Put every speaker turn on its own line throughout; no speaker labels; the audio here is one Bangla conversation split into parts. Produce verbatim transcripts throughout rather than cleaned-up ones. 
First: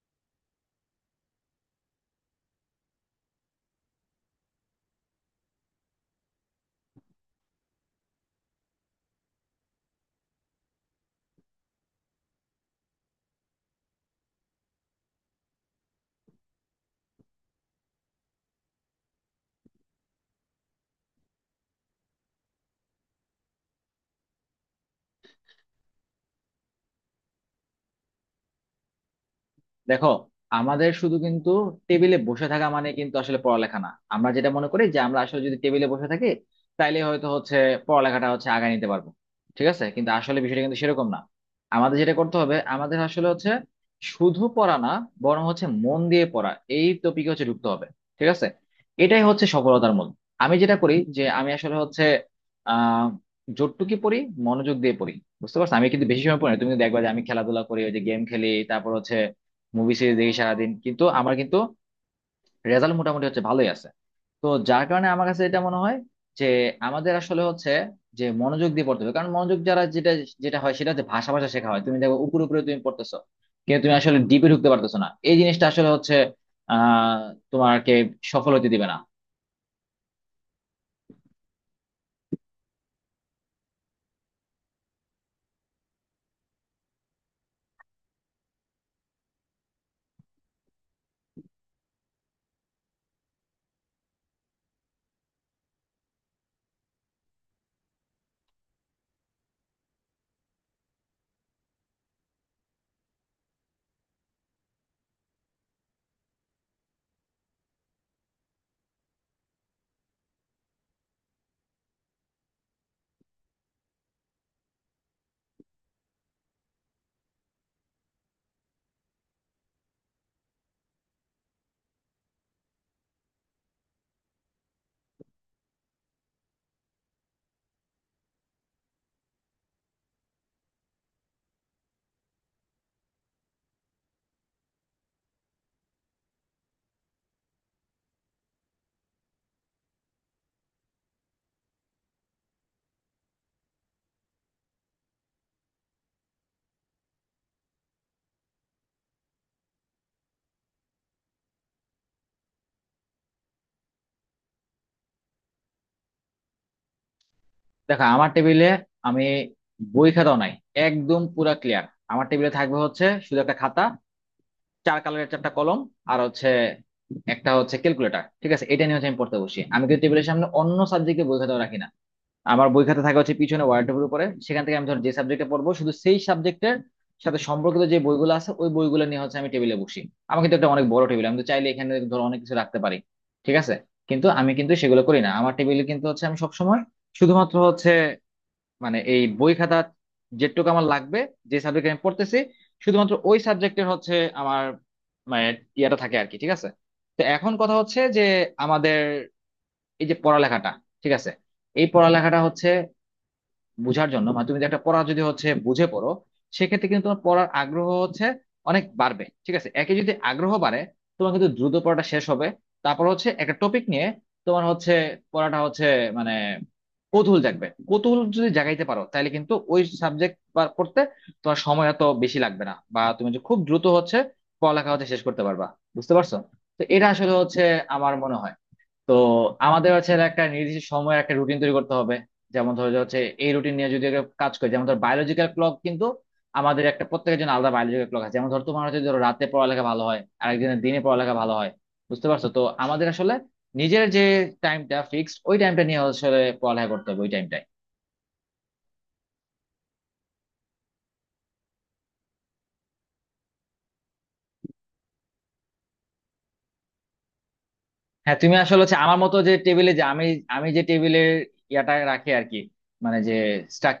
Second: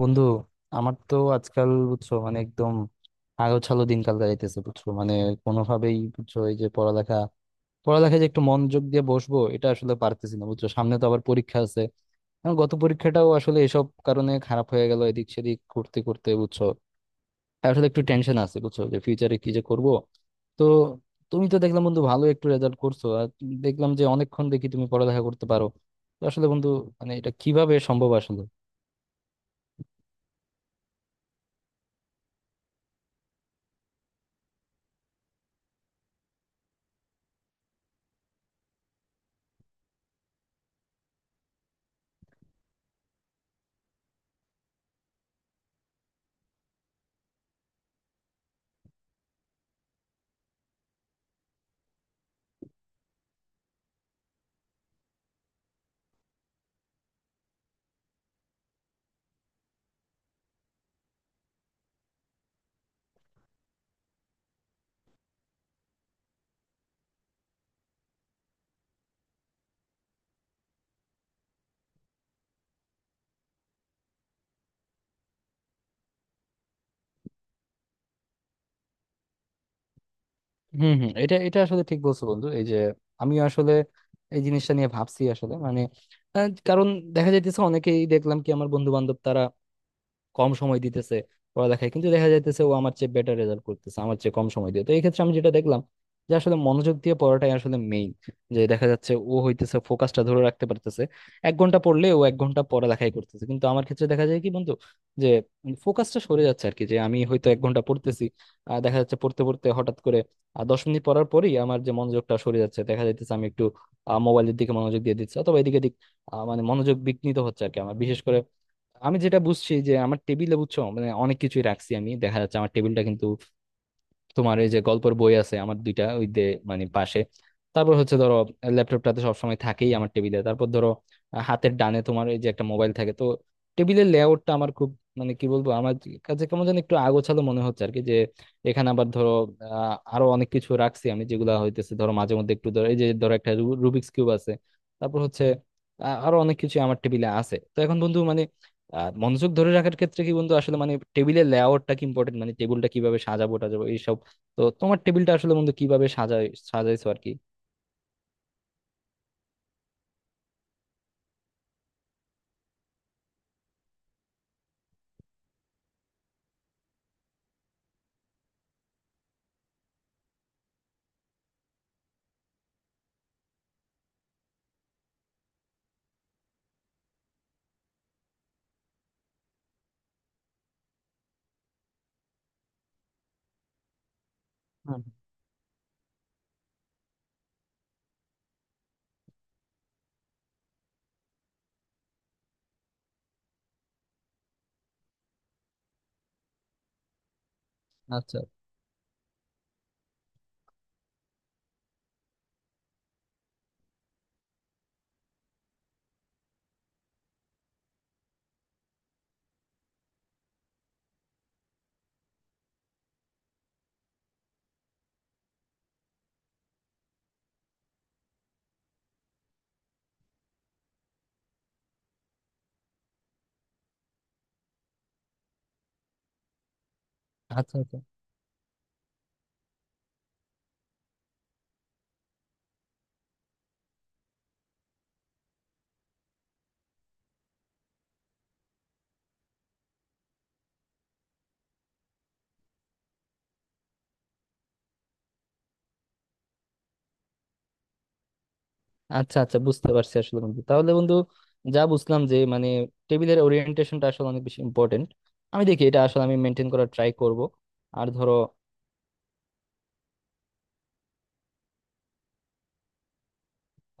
বন্ধু, আমার তো আজকাল বুঝছো মানে একদম আগাছালো দিনকাল কাটাইতেছে, বুঝছো মানে কোনোভাবেই, বুঝছো, এই যে পড়ালেখা পড়ালেখা যে একটু মনোযোগ দিয়ে বসবো, এটা আসলে পারতেছি না, বুঝছো সামনে তো আবার পরীক্ষা আছে। আমার গত পরীক্ষাটাও আসলে এসব কারণে খারাপ হয়ে গেল, এদিক সেদিক করতে করতে, বুঝছো। তাই আসলে একটু টেনশন আছে, বুঝছো, যে ফিউচারে কি যে করব। তো তুমি তো দেখলাম বন্ধু ভালো একটু রেজাল্ট করছো, আর দেখলাম যে অনেকক্ষণ দেখি তুমি পড়ালেখা করতে পারো। তো আসলে বন্ধু, মানে এটা কিভাবে সম্ভব আসলে?
দেখো, আমাদের শুধু কিন্তু টেবিলে বসে থাকা মানে কিন্তু আসলে পড়ালেখা না। আমরা যেটা মনে করি যে আমরা আসলে যদি টেবিলে বসে থাকি, তাইলে হয়তো হচ্ছে পড়ালেখাটা হচ্ছে আগায় নিতে পারবো। ঠিক আছে, কিন্তু আসলে বিষয়টা কিন্তু সেরকম না। আমাদের যেটা করতে হবে, আমাদের আসলে হচ্ছে শুধু পড়া না, বরং হচ্ছে মন দিয়ে পড়া। এই টপিকে হচ্ছে ঢুকতে হবে, ঠিক আছে। এটাই হচ্ছে সফলতার মূল। আমি যেটা করি যে আমি আসলে হচ্ছে আহ যতটুকু পড়ি, মনোযোগ দিয়ে পড়ি। বুঝতে পারছো, আমি কিন্তু বেশি সময় পড়ি না। তুমি কিন্তু দেখবা যে আমি খেলাধুলা করি, ওই যে গেম খেলি, তারপর হচ্ছে মুভি সিরিজ দেখি সারাদিন, কিন্তু আমার কিন্তু রেজাল্ট মোটামুটি হচ্ছে ভালোই আছে। তো যার কারণে আমার কাছে এটা মনে হয় যে আমাদের আসলে হচ্ছে যে মনোযোগ দিয়ে পড়তে হবে। কারণ মনোযোগ যারা যেটা যেটা হয় সেটা হচ্ছে ভাষা ভাষা শেখা হয়। তুমি দেখো, উপরে উপরে তুমি পড়তেছো, কিন্তু তুমি আসলে ডিপে ঢুকতে পারতেছো না। এই জিনিসটা আসলে হচ্ছে আহ তোমাকে সফল হতে দিবে না।
হম, হম, এটা এটা আসলে ঠিক বলছো বন্ধু। এই যে আমি আসলে এই জিনিসটা নিয়ে ভাবছি আসলে, মানে আহ, কারণ দেখা যাইতেছে অনেকেই, দেখলাম কি আমার বন্ধু বান্ধব, তারা কম সময় দিতেছে পড়ালেখায়, কিন্তু দেখা যাইতেছে ও আমার চেয়ে বেটার রেজাল্ট করতেছে আমার চেয়ে কম সময় দিয়ে। তো এই ক্ষেত্রে আমি যেটা দেখলাম যে আসলে মনোযোগ দিয়ে পড়াটাই আসলে মেইন। যে দেখা যাচ্ছে ও হইতেছে ফোকাসটা ধরে রাখতে পারতেছে। এক ঘন্টা পড়লে ও এক ঘন্টা পড়ালেখাই করতেছে, কিন্তু আমার ক্ষেত্রে দেখা যায় কি বন্ধু, যে ফোকাসটা সরে যাচ্ছে আর কি, যে আমি হয়তো এক ঘন্টা পড়তেছি, আর দেখা যাচ্ছে পড়তে পড়তে হঠাৎ করে আর দশ মিনিট পড়ার পরই আমার যে মনোযোগটা সরে যাচ্ছে, দেখা যাইতেছে আমি একটু মোবাইলের দিকে মনোযোগ দিয়ে দিচ্ছি অথবা এদিকে দিক। আহ, মানে মনোযোগ বিঘ্নিত হচ্ছে আর কি আমার। বিশেষ করে আমি যেটা বুঝছি যে আমার টেবিলে, বুঝছো মানে অনেক কিছুই রাখছি আমি। দেখা যাচ্ছে আমার টেবিলটা কিন্তু, তোমার এই যে গল্পের বই আছে, আমার দুইটা ওই দে, মানে পাশে। তারপর হচ্ছে ধরো ল্যাপটপটাতে সবসময় থাকেই আমার টেবিলে। তারপর ধরো আহ, হাতের ডানে তোমার এই যে একটা মোবাইল থাকে। তো টেবিলের লেআউটটা আমার খুব, মানে কি বলবো, আমার কাছে কেমন যেন একটু আগোছালো মনে হচ্ছে আর কি। যে এখানে আবার ধরো আহ, আরো অনেক কিছু রাখছি আমি, যেগুলা হইতেছে ধরো মাঝে মধ্যে একটু, ধরো এই যে, ধরো একটা রু- রুবিক্স কিউব আছে। তারপর হচ্ছে আহ, আরো অনেক কিছু আমার টেবিলে আছে। তো এখন বন্ধু মানে আহ, মনোযোগ ধরে রাখার ক্ষেত্রে কি বন্ধু আসলে মানে টেবিলের লেআউটটা কি ইম্পর্টেন্ট? মানে টেবিলটা কিভাবে সাজাবো টাজাবো এইসব। তো তোমার টেবিলটা আসলে বন্ধু কিভাবে সাজাই সাজাইছো আর কি?
দেখো, আমার টেবিলে আমি বই খাতাও নাই, একদম পুরা ক্লিয়ার। আমার টেবিলে থাকবে হচ্ছে শুধু একটা খাতা, চার কালারের চারটা কলম, আর হচ্ছে একটা হচ্ছে ক্যালকুলেটর। ঠিক আছে, এটা নিয়ে হচ্ছে আমি পড়তে বসি। আমি কিন্তু টেবিলের সামনে অন্য সাবজেক্টে বই খাতাও রাখি না। আমার বই খাতা থাকে হচ্ছে পিছনে ওয়ার্ডের উপরে, সেখান থেকে আমি ধর যে সাবজেক্টে পড়বো, শুধু সেই সাবজেক্টের সাথে সম্পর্কিত যে বইগুলো আছে, ওই বইগুলো নিয়ে হচ্ছে আমি টেবিলে বসি। আমার কিন্তু একটা অনেক বড় টেবিল, আমি তো চাইলে এখানে ধর অনেক কিছু রাখতে পারি, ঠিক আছে। কিন্তু আমি কিন্তু সেগুলো
হুম।
করি না। আমার টেবিলে কিন্তু হচ্ছে আমি সবসময় শুধুমাত্র হচ্ছে, মানে এই বই খাতা যেটুকু আমার লাগবে, যে সাবজেক্ট আমি পড়তেছি শুধুমাত্র ওই সাবজেক্টের হচ্ছে আমার, মানে ইয়েটা থাকে আর কি, ঠিক আছে। তো এখন কথা হচ্ছে যে
আচ্ছা।
আমাদের এই যে পড়ালেখাটা, ঠিক আছে, এই পড়ালেখাটা হচ্ছে বুঝার জন্য। মানে তুমি যদি একটা পড়া যদি হচ্ছে বুঝে পড়ো, সেক্ষেত্রে কিন্তু তোমার পড়ার আগ্রহ হচ্ছে অনেক বাড়বে। ঠিক আছে, একে যদি আগ্রহ বাড়ে, তোমার কিন্তু দ্রুত পড়াটা শেষ হবে। তারপর হচ্ছে একটা টপিক নিয়ে তোমার হচ্ছে পড়াটা হচ্ছে মানে কৌতূহল জাগবে। কৌতূহল যদি জাগাইতে পারো, তাহলে কিন্তু ওই সাবজেক্ট পড়তে তোমার সময় এত বেশি লাগবে না, বা তুমি যে খুব দ্রুত হচ্ছে পড়ালেখা হচ্ছে শেষ করতে পারবা। বুঝতে পারছো, তো এটা আসলে হচ্ছে
আচ্ছা, আচ্ছা,
আমার মনে হয়। তো আমাদের হচ্ছে একটা নির্দিষ্ট সময়ের একটা রুটিন তৈরি করতে হবে। যেমন ধরো যে হচ্ছে এই রুটিন নিয়ে যদি একটা কাজ করি, যেমন ধর বায়োলজিক্যাল ক্লক কিন্তু আমাদের একটা প্রত্যেকের জন্য আলাদা বায়োলজিক্যাল ক্লক আছে। যেমন ধর তোমার হচ্ছে ধরো রাতে পড়ালেখা ভালো হয়, আর একদিনের দিনে পড়ালেখা ভালো হয়। বুঝতে পারছো, তো আমাদের আসলে নিজের যে টাইমটা ফিক্সড, ওই টাইমটা নিয়ে আসলে পড়ালেখা করতে হবে, ওই টাইমটাই।
আচ্ছা, আচ্ছা বুঝতে পারছি আসলে বন্ধু। তাহলে বন্ধু যা বুঝলাম যে মানে টেবিলের ওরিয়েন্টেশনটা আসলে অনেক বেশি ইম্পর্টেন্ট। আমি দেখি এটা আসলে আমি মেনটেন করার ট্রাই করব। আর ধরো
হ্যাঁ, তুমি আসলে হচ্ছে আমার মতো যে টেবিলে, যে আমি আমি যে টেবিলের ইয়াটা রাখি আর কি, মানে যে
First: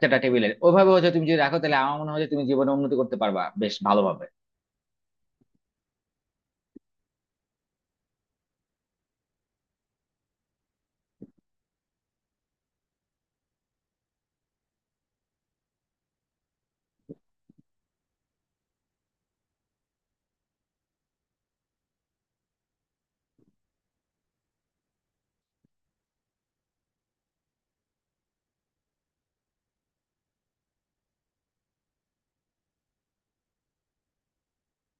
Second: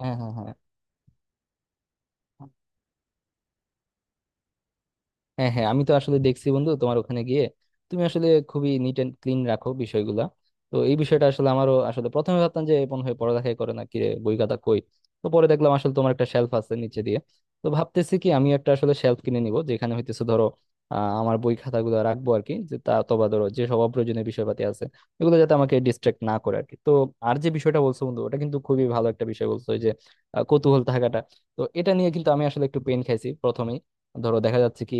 হ্যাঁ, হ্যাঁ,
টেবিলের
হ্যাঁ,
ওইভাবে হচ্ছে তুমি যদি রাখো, তাহলে আমার মনে হয় যে তুমি জীবনে উন্নতি করতে পারবা বেশ ভালোভাবে।
হ্যাঁ, হ্যাঁ, আমি তো আসলে দেখছি বন্ধু তোমার ওখানে গিয়ে, তুমি আসলে খুবই নিট এন্ড ক্লিন রাখো বিষয়গুলা। তো এই বিষয়টা আসলে, আমারও আসলে প্রথমে ভাবতাম যে মনে হয় পড়ালেখাই করে না কি রে, বই খাতা কই। তো পরে দেখলাম আসলে তোমার একটা শেলফ আছে নিচে দিয়ে। তো ভাবতেছি কি আমি একটা আসলে শেলফ কিনে নিব, যেখানে হইতেছে ধরো আহ, আমার বই খাতাগুলো রাখবো আর কি, যে তা অথবা ধরো যে সব অপ্রয়োজনীয় বিষয়পাতি আছে এগুলো, যাতে আমাকে ডিস্ট্রাক্ট না করে আর কি। তো আর যে বিষয়টা বলছো বন্ধু, ওটা কিন্তু খুবই ভালো একটা বিষয় বলছো, ওই যে আহ, কৌতূহল থাকাটা। তো এটা নিয়ে কিন্তু আমি আসলে একটু পেন খাইছি প্রথমেই। ধরো দেখা যাচ্ছে কি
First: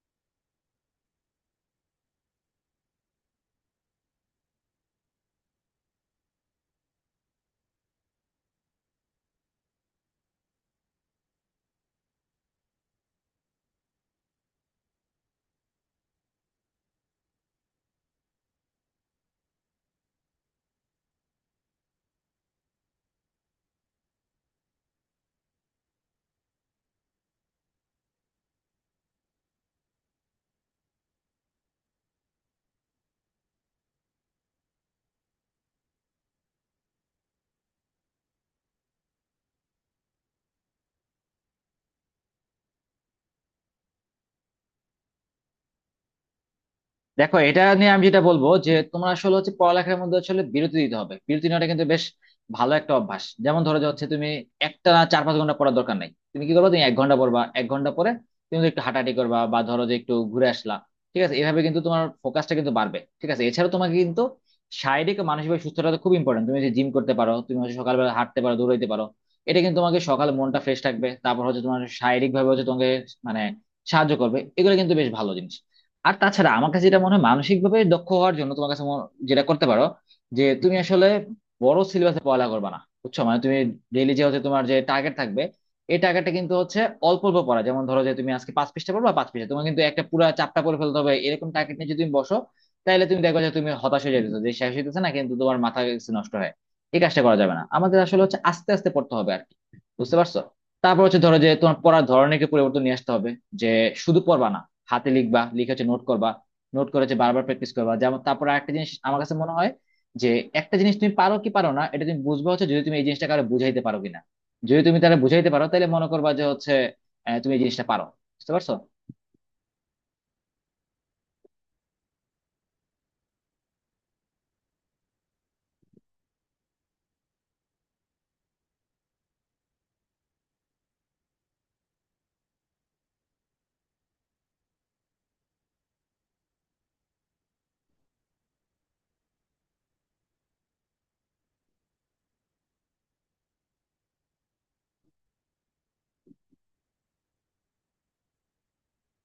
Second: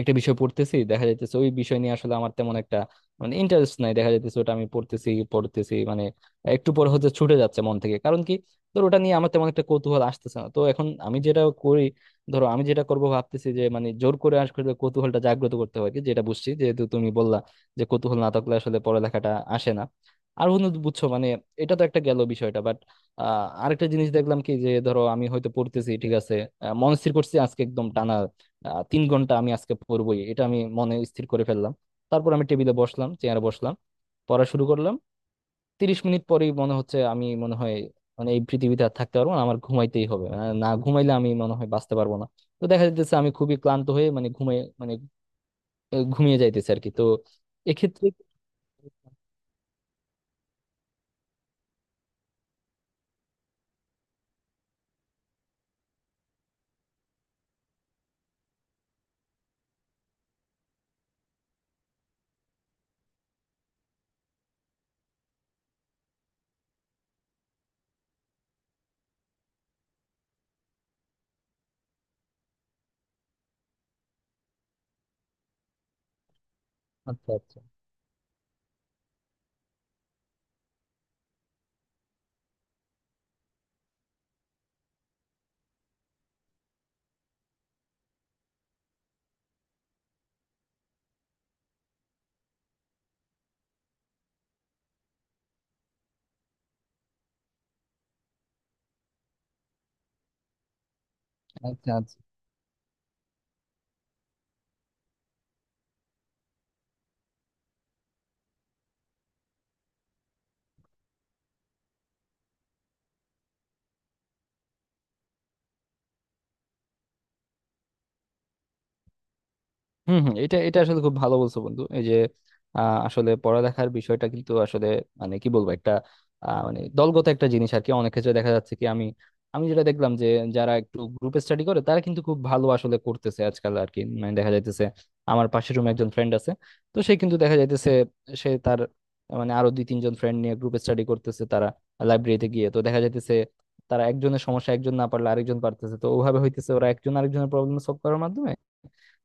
একটা বিষয় পড়তেছি, দেখা যাইতেছে ওই বিষয় নিয়ে আসলে আমার তেমন একটা মানে ইন্টারেস্ট নাই। দেখা যাইতেছে ওটা আমি পড়তেছি পড়তেছি মানে একটু পরে হচ্ছে ছুটে যাচ্ছে মন থেকে। কারণ কি, ধর ওটা নিয়ে আমার তেমন একটা কৌতূহল আসতেছে না। তো এখন আমি যেটা করি, ধরো আমি যেটা করবো ভাবতেছি যে মানে জোর করে আসলে কৌতূহলটা জাগ্রত করতে হয় আর কি, যেটা বুঝছি যেহেতু তুমি বললা যে কৌতূহল না থাকলে আসলে পড়ালেখাটা আসে না। আর বন্ধু বুঝছো মানে এটা তো একটা গেল বিষয়টা, বাট আহ আরেকটা জিনিস দেখলাম কি, যে ধরো আমি হয়তো পড়তেছি, ঠিক আছে, আহ, মনস্থির করছি আজকে একদম টানা আহ, তিন ঘন্টা আমি আজকে পড়বই, এটা আমি মনে স্থির করে ফেললাম। তারপর আমি টেবিলে বসলাম, চেয়ারে বসলাম, পড়া শুরু করলাম, তিরিশ মিনিট পরেই মনে হচ্ছে আমি মনে হয় মানে এই পৃথিবীতে আর থাকতে পারবো না, আমার ঘুমাইতেই হবে। আহ, না ঘুমাইলে আমি মনে হয় বাঁচতে পারবো না। তো দেখা যাচ্ছে আমি খুবই ক্লান্ত হয়ে মানে ঘুমিয়ে মানে আহ, ঘুমিয়ে যাইতেছে আর কি। তো
দেখো, এটা নিয়ে আমি
এক্ষেত্রে
যেটা বলবো যে তোমরা আসলে হচ্ছে পড়ালেখার মধ্যে আসলে বিরতি দিতে হবে। বিরতি নেওয়াটা কিন্তু বেশ ভালো একটা অভ্যাস। যেমন ধরো যে হচ্ছে তুমি একটা চার পাঁচ ঘন্টা পড়ার দরকার নাই। তুমি কি করবা, তুমি এক ঘন্টা পড়বা, এক ঘন্টা পরে তুমি একটু হাঁটাহাঁটি করবা বা ধরো যে একটু ঘুরে আসলা। ঠিক আছে, এভাবে কিন্তু তোমার ফোকাসটা কিন্তু বাড়বে। ঠিক আছে, এছাড়া তোমাকে কিন্তু শারীরিক ও মানসিকভাবে সুস্থতা তো খুব ইম্পর্টেন্ট। তুমি যে জিম করতে পারো, তুমি হচ্ছে সকালবেলা হাঁটতে পারো, দৌড়াইতে পারো। এটা কিন্তু তোমাকে সকালে মনটা ফ্রেশ থাকবে, তারপর হচ্ছে তোমার শারীরিক ভাবে হচ্ছে তোমাকে মানে সাহায্য করবে। এগুলো কিন্তু বেশ ভালো জিনিস। আর তাছাড়া আমার কাছে যেটা মনে হয়,
আচ্ছা,
মানসিক
আচ্ছা,
ভাবে দক্ষ হওয়ার জন্য তোমার কাছে মনে- যেটা করতে পারো যে তুমি আসলে বড় সিলেবাসে পড়ালেখা করবে না। বুঝছো, মানে তুমি ডেইলি যে হচ্ছে তোমার যে টার্গেট থাকবে, এই টার্গেটটা কিন্তু হচ্ছে অল্প অল্প পড়া। যেমন ধরো যে তুমি আজকে পাঁচ পৃষ্ঠা পড়বা, পাঁচ পৃষ্ঠা তোমার কিন্তু একটা পুরো চাপটা পড়ে ফেলতে হবে, এরকম টার্গেট নিয়ে যদি তুমি বসো, তাহলে তুমি দেখো যে তুমি হতাশ হয়ে যেতেছো যে শেষ হইতেছে না, কিন্তু তোমার মাথা গেছে নষ্ট হয়। এই কাজটা করা যাবে না। আমাদের আসলে হচ্ছে আস্তে আস্তে পড়তে হবে আর কি। বুঝতে পারছো, তারপর হচ্ছে ধরো যে তোমার
আচ্ছা,
পড়ার
আচ্ছা।
ধরনেরকে পরিবর্তন নিয়ে আসতে হবে। যে শুধু পড়বা না, হাতে লিখবা, লিখে হচ্ছে নোট করবা, নোট করে হচ্ছে বারবার প্র্যাকটিস করবা। যেমন তারপর একটা জিনিস আমার কাছে মনে হয় যে একটা জিনিস তুমি পারো কি পারো না, এটা তুমি বুঝবা হচ্ছে যদি তুমি এই জিনিসটা কারো বুঝাইতে পারো কিনা। যদি তুমি তারা বুঝাইতে পারো, তাহলে মনে করবা যে হচ্ছে আহ, তুমি এই জিনিসটা পারো। বুঝতে পারছো,
হম, হম, এটা এটা আসলে খুব ভালো বলছো বন্ধু। এই যে আহ, আসলে পড়ালেখার বিষয়টা কিন্তু আসলে, মানে কি বলবো, একটা আহ, মানে দলগত একটা জিনিস আর কি। অনেক ক্ষেত্রে দেখা যাচ্ছে কি আমি আমি যেটা দেখলাম যে যারা একটু গ্রুপে স্টাডি করে তারা কিন্তু খুব ভালো আসলে করতেছে আজকাল আর কি। মানে দেখা যাইতেছে আমার পাশের রুমে একজন ফ্রেন্ড আছে, তো সে কিন্তু দেখা যাইতেছে সে তার মানে আরো দুই তিনজন ফ্রেন্ড নিয়ে গ্রুপে স্টাডি করতেছে। তারা লাইব্রেরিতে গিয়ে, তো দেখা যাইতেছে তারা একজনের সমস্যা একজন না পারলে আরেকজন পারতেছে। তো ওভাবে হইতেছে ওরা একজন আরেকজনের প্রবলেম সলভ করার মাধ্যমে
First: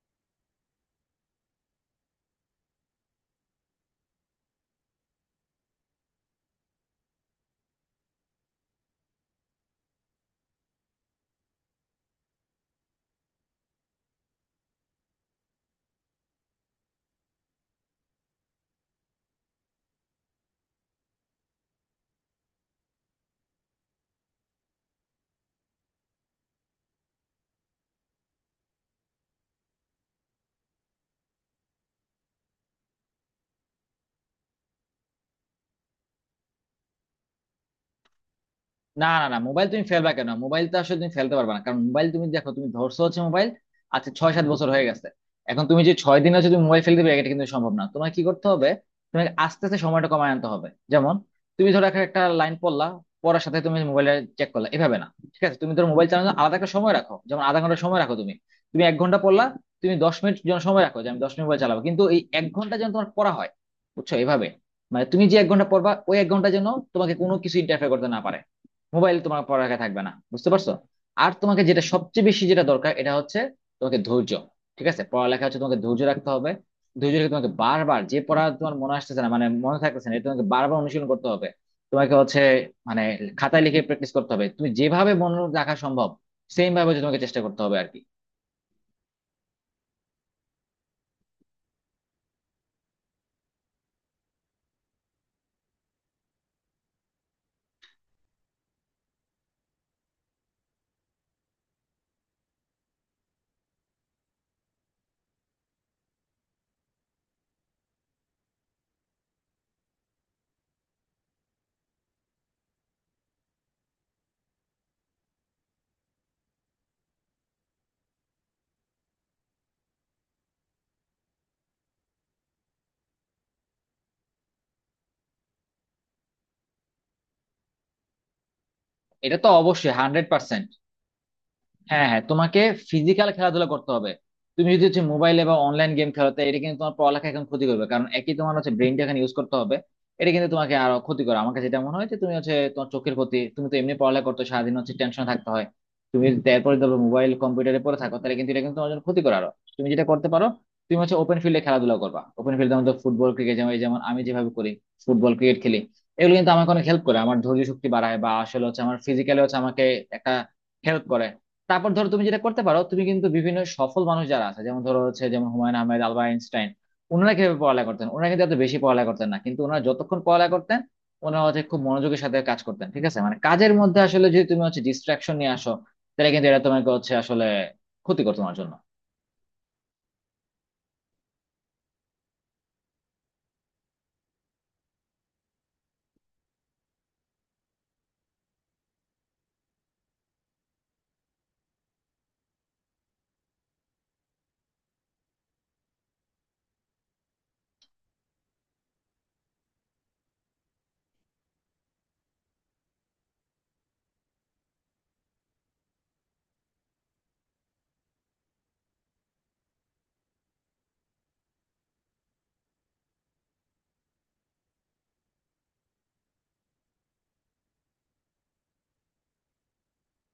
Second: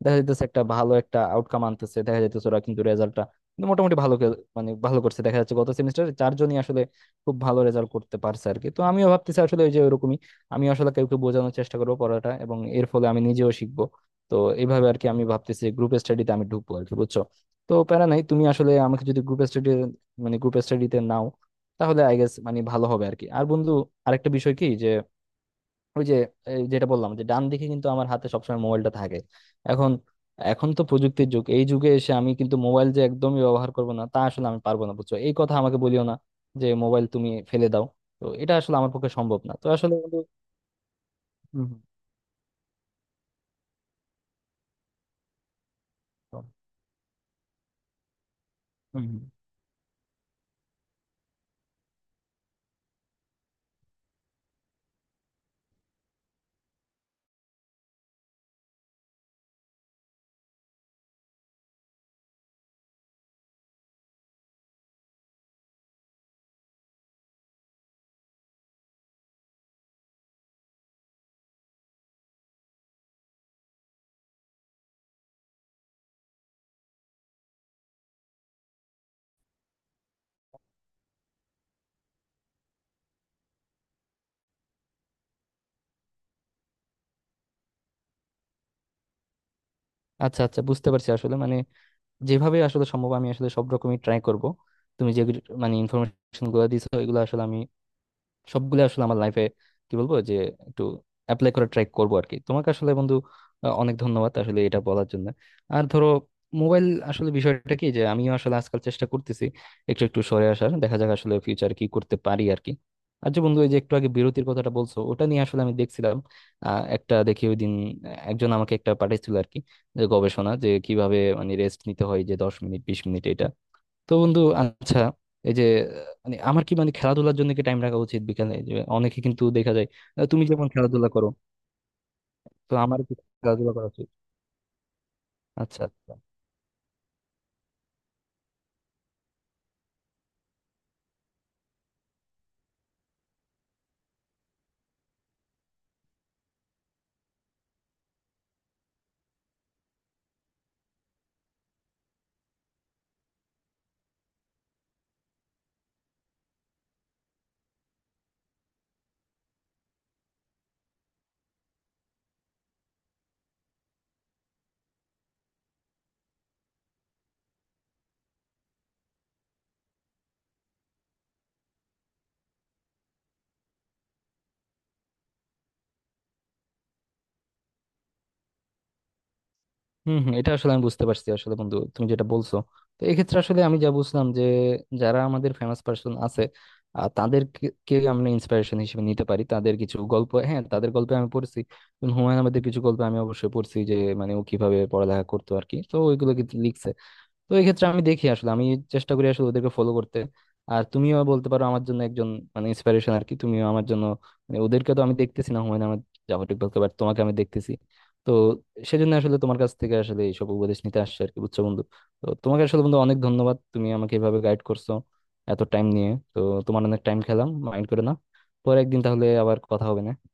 দেখা যাইতেছে একটা ভালো একটা আউটকাম আনতেছে। দেখা যাইতেছে ওরা কিন্তু রেজাল্টটা কিন্তু মোটামুটি ভালো কে- মানে ভালো করছে। দেখা যাচ্ছে গত সেমিস্টারে চারজনই আসলে খুব ভালো রেজাল্ট করতে পারছে আর কি। তো আমিও ভাবতেছি আসলে ওই যে ওরকমই আমি আসলে কাউকে বোঝানোর চেষ্টা করবো পড়াটা, এবং এর ফলে আমি নিজেও শিখবো। তো এইভাবে আর কি আমি ভাবতেছি গ্রুপ স্টাডিতে আমি ঢুকবো আর কি, বুঝছো। তো প্যারা নাই, তুমি আসলে আমাকে যদি গ্রুপ স্টাডি মানে গ্রুপ স্টাডিতে নাও, তাহলে আই গেস মানে ভালো হবে আর কি। আর বন্ধু আরেকটা বিষয় কি যে ওই যে এই যেটা বললাম যে ডান দিকে কিন্তু আমার হাতে সবসময় মোবাইলটা থাকে। এখন এখন তো প্রযুক্তির যুগ, এই যুগে এসে আমি কিন্তু মোবাইল যে একদমই ব্যবহার করব না, তা আসলে আমি পারবো না, বুঝছো। এই কথা আমাকে বলিও না যে মোবাইল তুমি ফেলে দাও। তো এটা আসলে আমার
না
পক্ষে
না না,
সম্ভব না, তো
মোবাইল তুমি
আসলে
ফেলবা
বন্ধু
কেন? মোবাইল তো আসলে তুমি ফেলতে পারবে না,
হুম,
কারণ মোবাইল তুমি দেখো তুমি ধরছো হচ্ছে মোবাইল। আচ্ছা, ছয় সাত বছর হয়ে গেছে। এখন তুমি যে ছয় দিন
হুম,
হচ্ছে তুমি মোবাইল ফেলতে দেবে, এটা কিন্তু সম্ভব না। তোমার কি করতে হবে,
হুম, হুম।
তোমাকে আস্তে আস্তে সময়টা কমায় আনতে হবে। যেমন তুমি ধরো একটা একটা লাইন পড়লা, পড়ার সাথে তুমি মোবাইলে চেক করলা, এভাবে না। ঠিক আছে, তুমি ধরো মোবাইল চালানোর জন্য আলাদা একটা সময় রাখো, যেমন আধা ঘন্টা সময় রাখো তুমি। তুমি এক ঘন্টা পড়লা, তুমি দশ মিনিট যেন সময় রাখো যে আমি দশ মিনিট মোবাইল চালাবো, কিন্তু এই এক ঘন্টা যেন তোমার পড়া হয়। বুঝছো, এভাবে মানে তুমি যে এক ঘন্টা পড়বা, ওই এক ঘন্টা যেন তোমাকে কোনো কিছু ইন্টারফেয়ার করতে না পারে। মোবাইল তোমার পড়ার আগে থাকবে না। বুঝতে পারছো, আর তোমাকে যেটা সবচেয়ে বেশি যেটা দরকার, এটা হচ্ছে তোমাকে ধৈর্য। ঠিক আছে, পড়ালেখা হচ্ছে তোমাকে ধৈর্য রাখতে হবে। ধৈর্য রেখে তোমাকে বারবার, যে পড়া তোমার মনে আসতেছে না, মানে মনে থাকতেছে না, এটা তোমাকে বারবার অনুশীলন করতে হবে। তোমাকে হচ্ছে মানে খাতায় লিখে প্র্যাকটিস করতে হবে। তুমি যেভাবে মনে রাখা সম্ভব, সেম ভাবে হচ্ছে তোমাকে চেষ্টা করতে হবে আর কি।
আচ্ছা, আচ্ছা বুঝতে পারছি আসলে মানে যেভাবে আসলে সম্ভব আমি আসলে সব রকমই ট্রাই করব। তুমি যে মানে ইনফরমেশন গুলো দিছো এগুলো আসলে আমি সবগুলো আসলে আমার লাইফে, কি বলবো যে, একটু অ্যাপ্লাই করে ট্রাই করবো আর কি। তোমাকে আসলে বন্ধু আহ, অনেক ধন্যবাদ আসলে এটা বলার জন্য। আর ধরো মোবাইল আসলে বিষয়টা কি যে আমিও আসলে আজকাল চেষ্টা করতেছি একটু একটু সরে আসার, দেখা যাক আসলে ফিউচার কি করতে পারি আর কি। আর যে বন্ধু এই যে একটু আগে বিরতির কথাটা বলছো ওটা নিয়ে আসলে আমি দেখছিলাম আহ, একটা, দেখি ওই দিন একজন আমাকে একটা পাঠিয়েছিল আর কি, যে গবেষণা যে কিভাবে মানে রেস্ট নিতে হয়, যে দশ মিনিট বিশ মিনিট এটা। তো বন্ধু আচ্ছা, এই যে আহ, মানে আমার কি মানে খেলাধুলার জন্য কি টাইম রাখা উচিত বিকালে? যে অনেকে
এটা
কিন্তু
তো
দেখা যায়
অবশ্যই হান্ড্রেড
আহ, তুমি যেমন
পার্সেন্ট
খেলাধুলা করো,
হ্যাঁ হ্যাঁ, তোমাকে
তো আমার কি
ফিজিক্যাল খেলাধুলা
খেলাধুলা করা
করতে
উচিত?
হবে। তুমি যদি হচ্ছে মোবাইলে বা
আচ্ছা,
অনলাইন গেম
আচ্ছা।
খেলো, তো এটা কিন্তু তোমার পড়ালেখা এখন ক্ষতি করবে, কারণ একই তোমার হচ্ছে ব্রেনটা এখানে ইউজ করতে হবে। এটা কিন্তু তোমাকে আরো ক্ষতি করে। আমার কাছে যেটা মনে হয় যে তুমি হচ্ছে তোমার চোখের ক্ষতি, তুমি তো এমনি পড়ালেখা করতে হয়, সারাদিন হচ্ছে টেনশন থাকতে হয়। তুমি যদি তারপরে ধরো মোবাইল কম্পিউটারে পড়ে থাকো, তাহলে কিন্তু এটা কিন্তু তোমার জন্য ক্ষতি করে আরো। তুমি যেটা করতে পারো, তুমি হচ্ছে ওপেন ফিল্ডে খেলাধুলা করবা। ওপেন ফিল্ডে আমাদের ফুটবল ক্রিকেট, যেমন এই যেমন আমি যেভাবে করি, ফুটবল ক্রিকেট খেলি, এগুলো কিন্তু আমাকে অনেক হেল্প করে। আমার ধৈর্য শক্তি বাড়ায়, বা আসলে হচ্ছে আমার ফিজিক্যালি হচ্ছে আমাকে একটা হেল্প করে। তারপর ধরো তুমি যেটা করতে পারো, তুমি কিন্তু বিভিন্ন সফল মানুষ যারা আছে, যেমন ধরো হচ্ছে যেমন হুমায়ুন আহমেদ, আলবার্ট আইনস্টাইন, ওনারা কিভাবে পড়ালেখা করতেন? ওনারা কিন্তু এত বেশি পড়ালেখা করতেন না, কিন্তু ওনারা যতক্ষণ পড়ালেখা করতেন, ওনারা হচ্ছে খুব মনোযোগের সাথে কাজ করতেন। ঠিক আছে, মানে কাজের মধ্যে আসলে যদি তুমি হচ্ছে ডিস্ট্রাকশন নিয়ে আসো, তাহলে কিন্তু এটা তোমাকে হচ্ছে আসলে ক্ষতি করতো তোমার জন্য।
হম, হম, এটা আসলে আমি বুঝতে পারছি আসলে বন্ধু তুমি যেটা বলছো। তো এক্ষেত্রে আসলে আমি যা বুঝলাম যে যারা আমাদের ফেমাস পার্সন আছে, আহ, তাদেরকে কে আমরা ইন্সপিরেশন হিসেবে নিতে পারি। তাদের কিছু গল্প, হ্যাঁ, তাদের গল্পে আমি পড়ছি, যেমন হুমায়ুন আহমেদের কিছু গল্প আমি অবশ্যই পড়ছি, যে মানে ও কিভাবে পড়ালেখা করতো আর কি, তো ওইগুলো কিন্তু লিখছে। তো এই ক্ষেত্রে আমি দেখি আসলে আমি চেষ্টা করি আসলে ওদেরকে ফলো করতে। আর তুমিও বলতে পারো আমার জন্য একজন মানে ইন্সপিরেশন আর কি, তুমিও আমার জন্য, মানে ওদেরকে তো আমি দেখতেছি না, হুমায়ুন আহমেদ জাফর ইকবালকে, বাট তোমাকে আমি দেখতেছি। তো সেজন্য আসলে তোমার কাছ থেকে আসলে এইসব উপদেশ নিতে আসছে আর কি, বুঝছো বন্ধু। তো তোমাকে আসলে বন্ধু অনেক ধন্যবাদ, তুমি আমাকে এভাবে গাইড করছো এত টাইম নিয়ে। তো তোমার অনেক টাইম খেলাম, মাইন্ড করে না। পরে একদিন তাহলে আবার কথা হবে, না?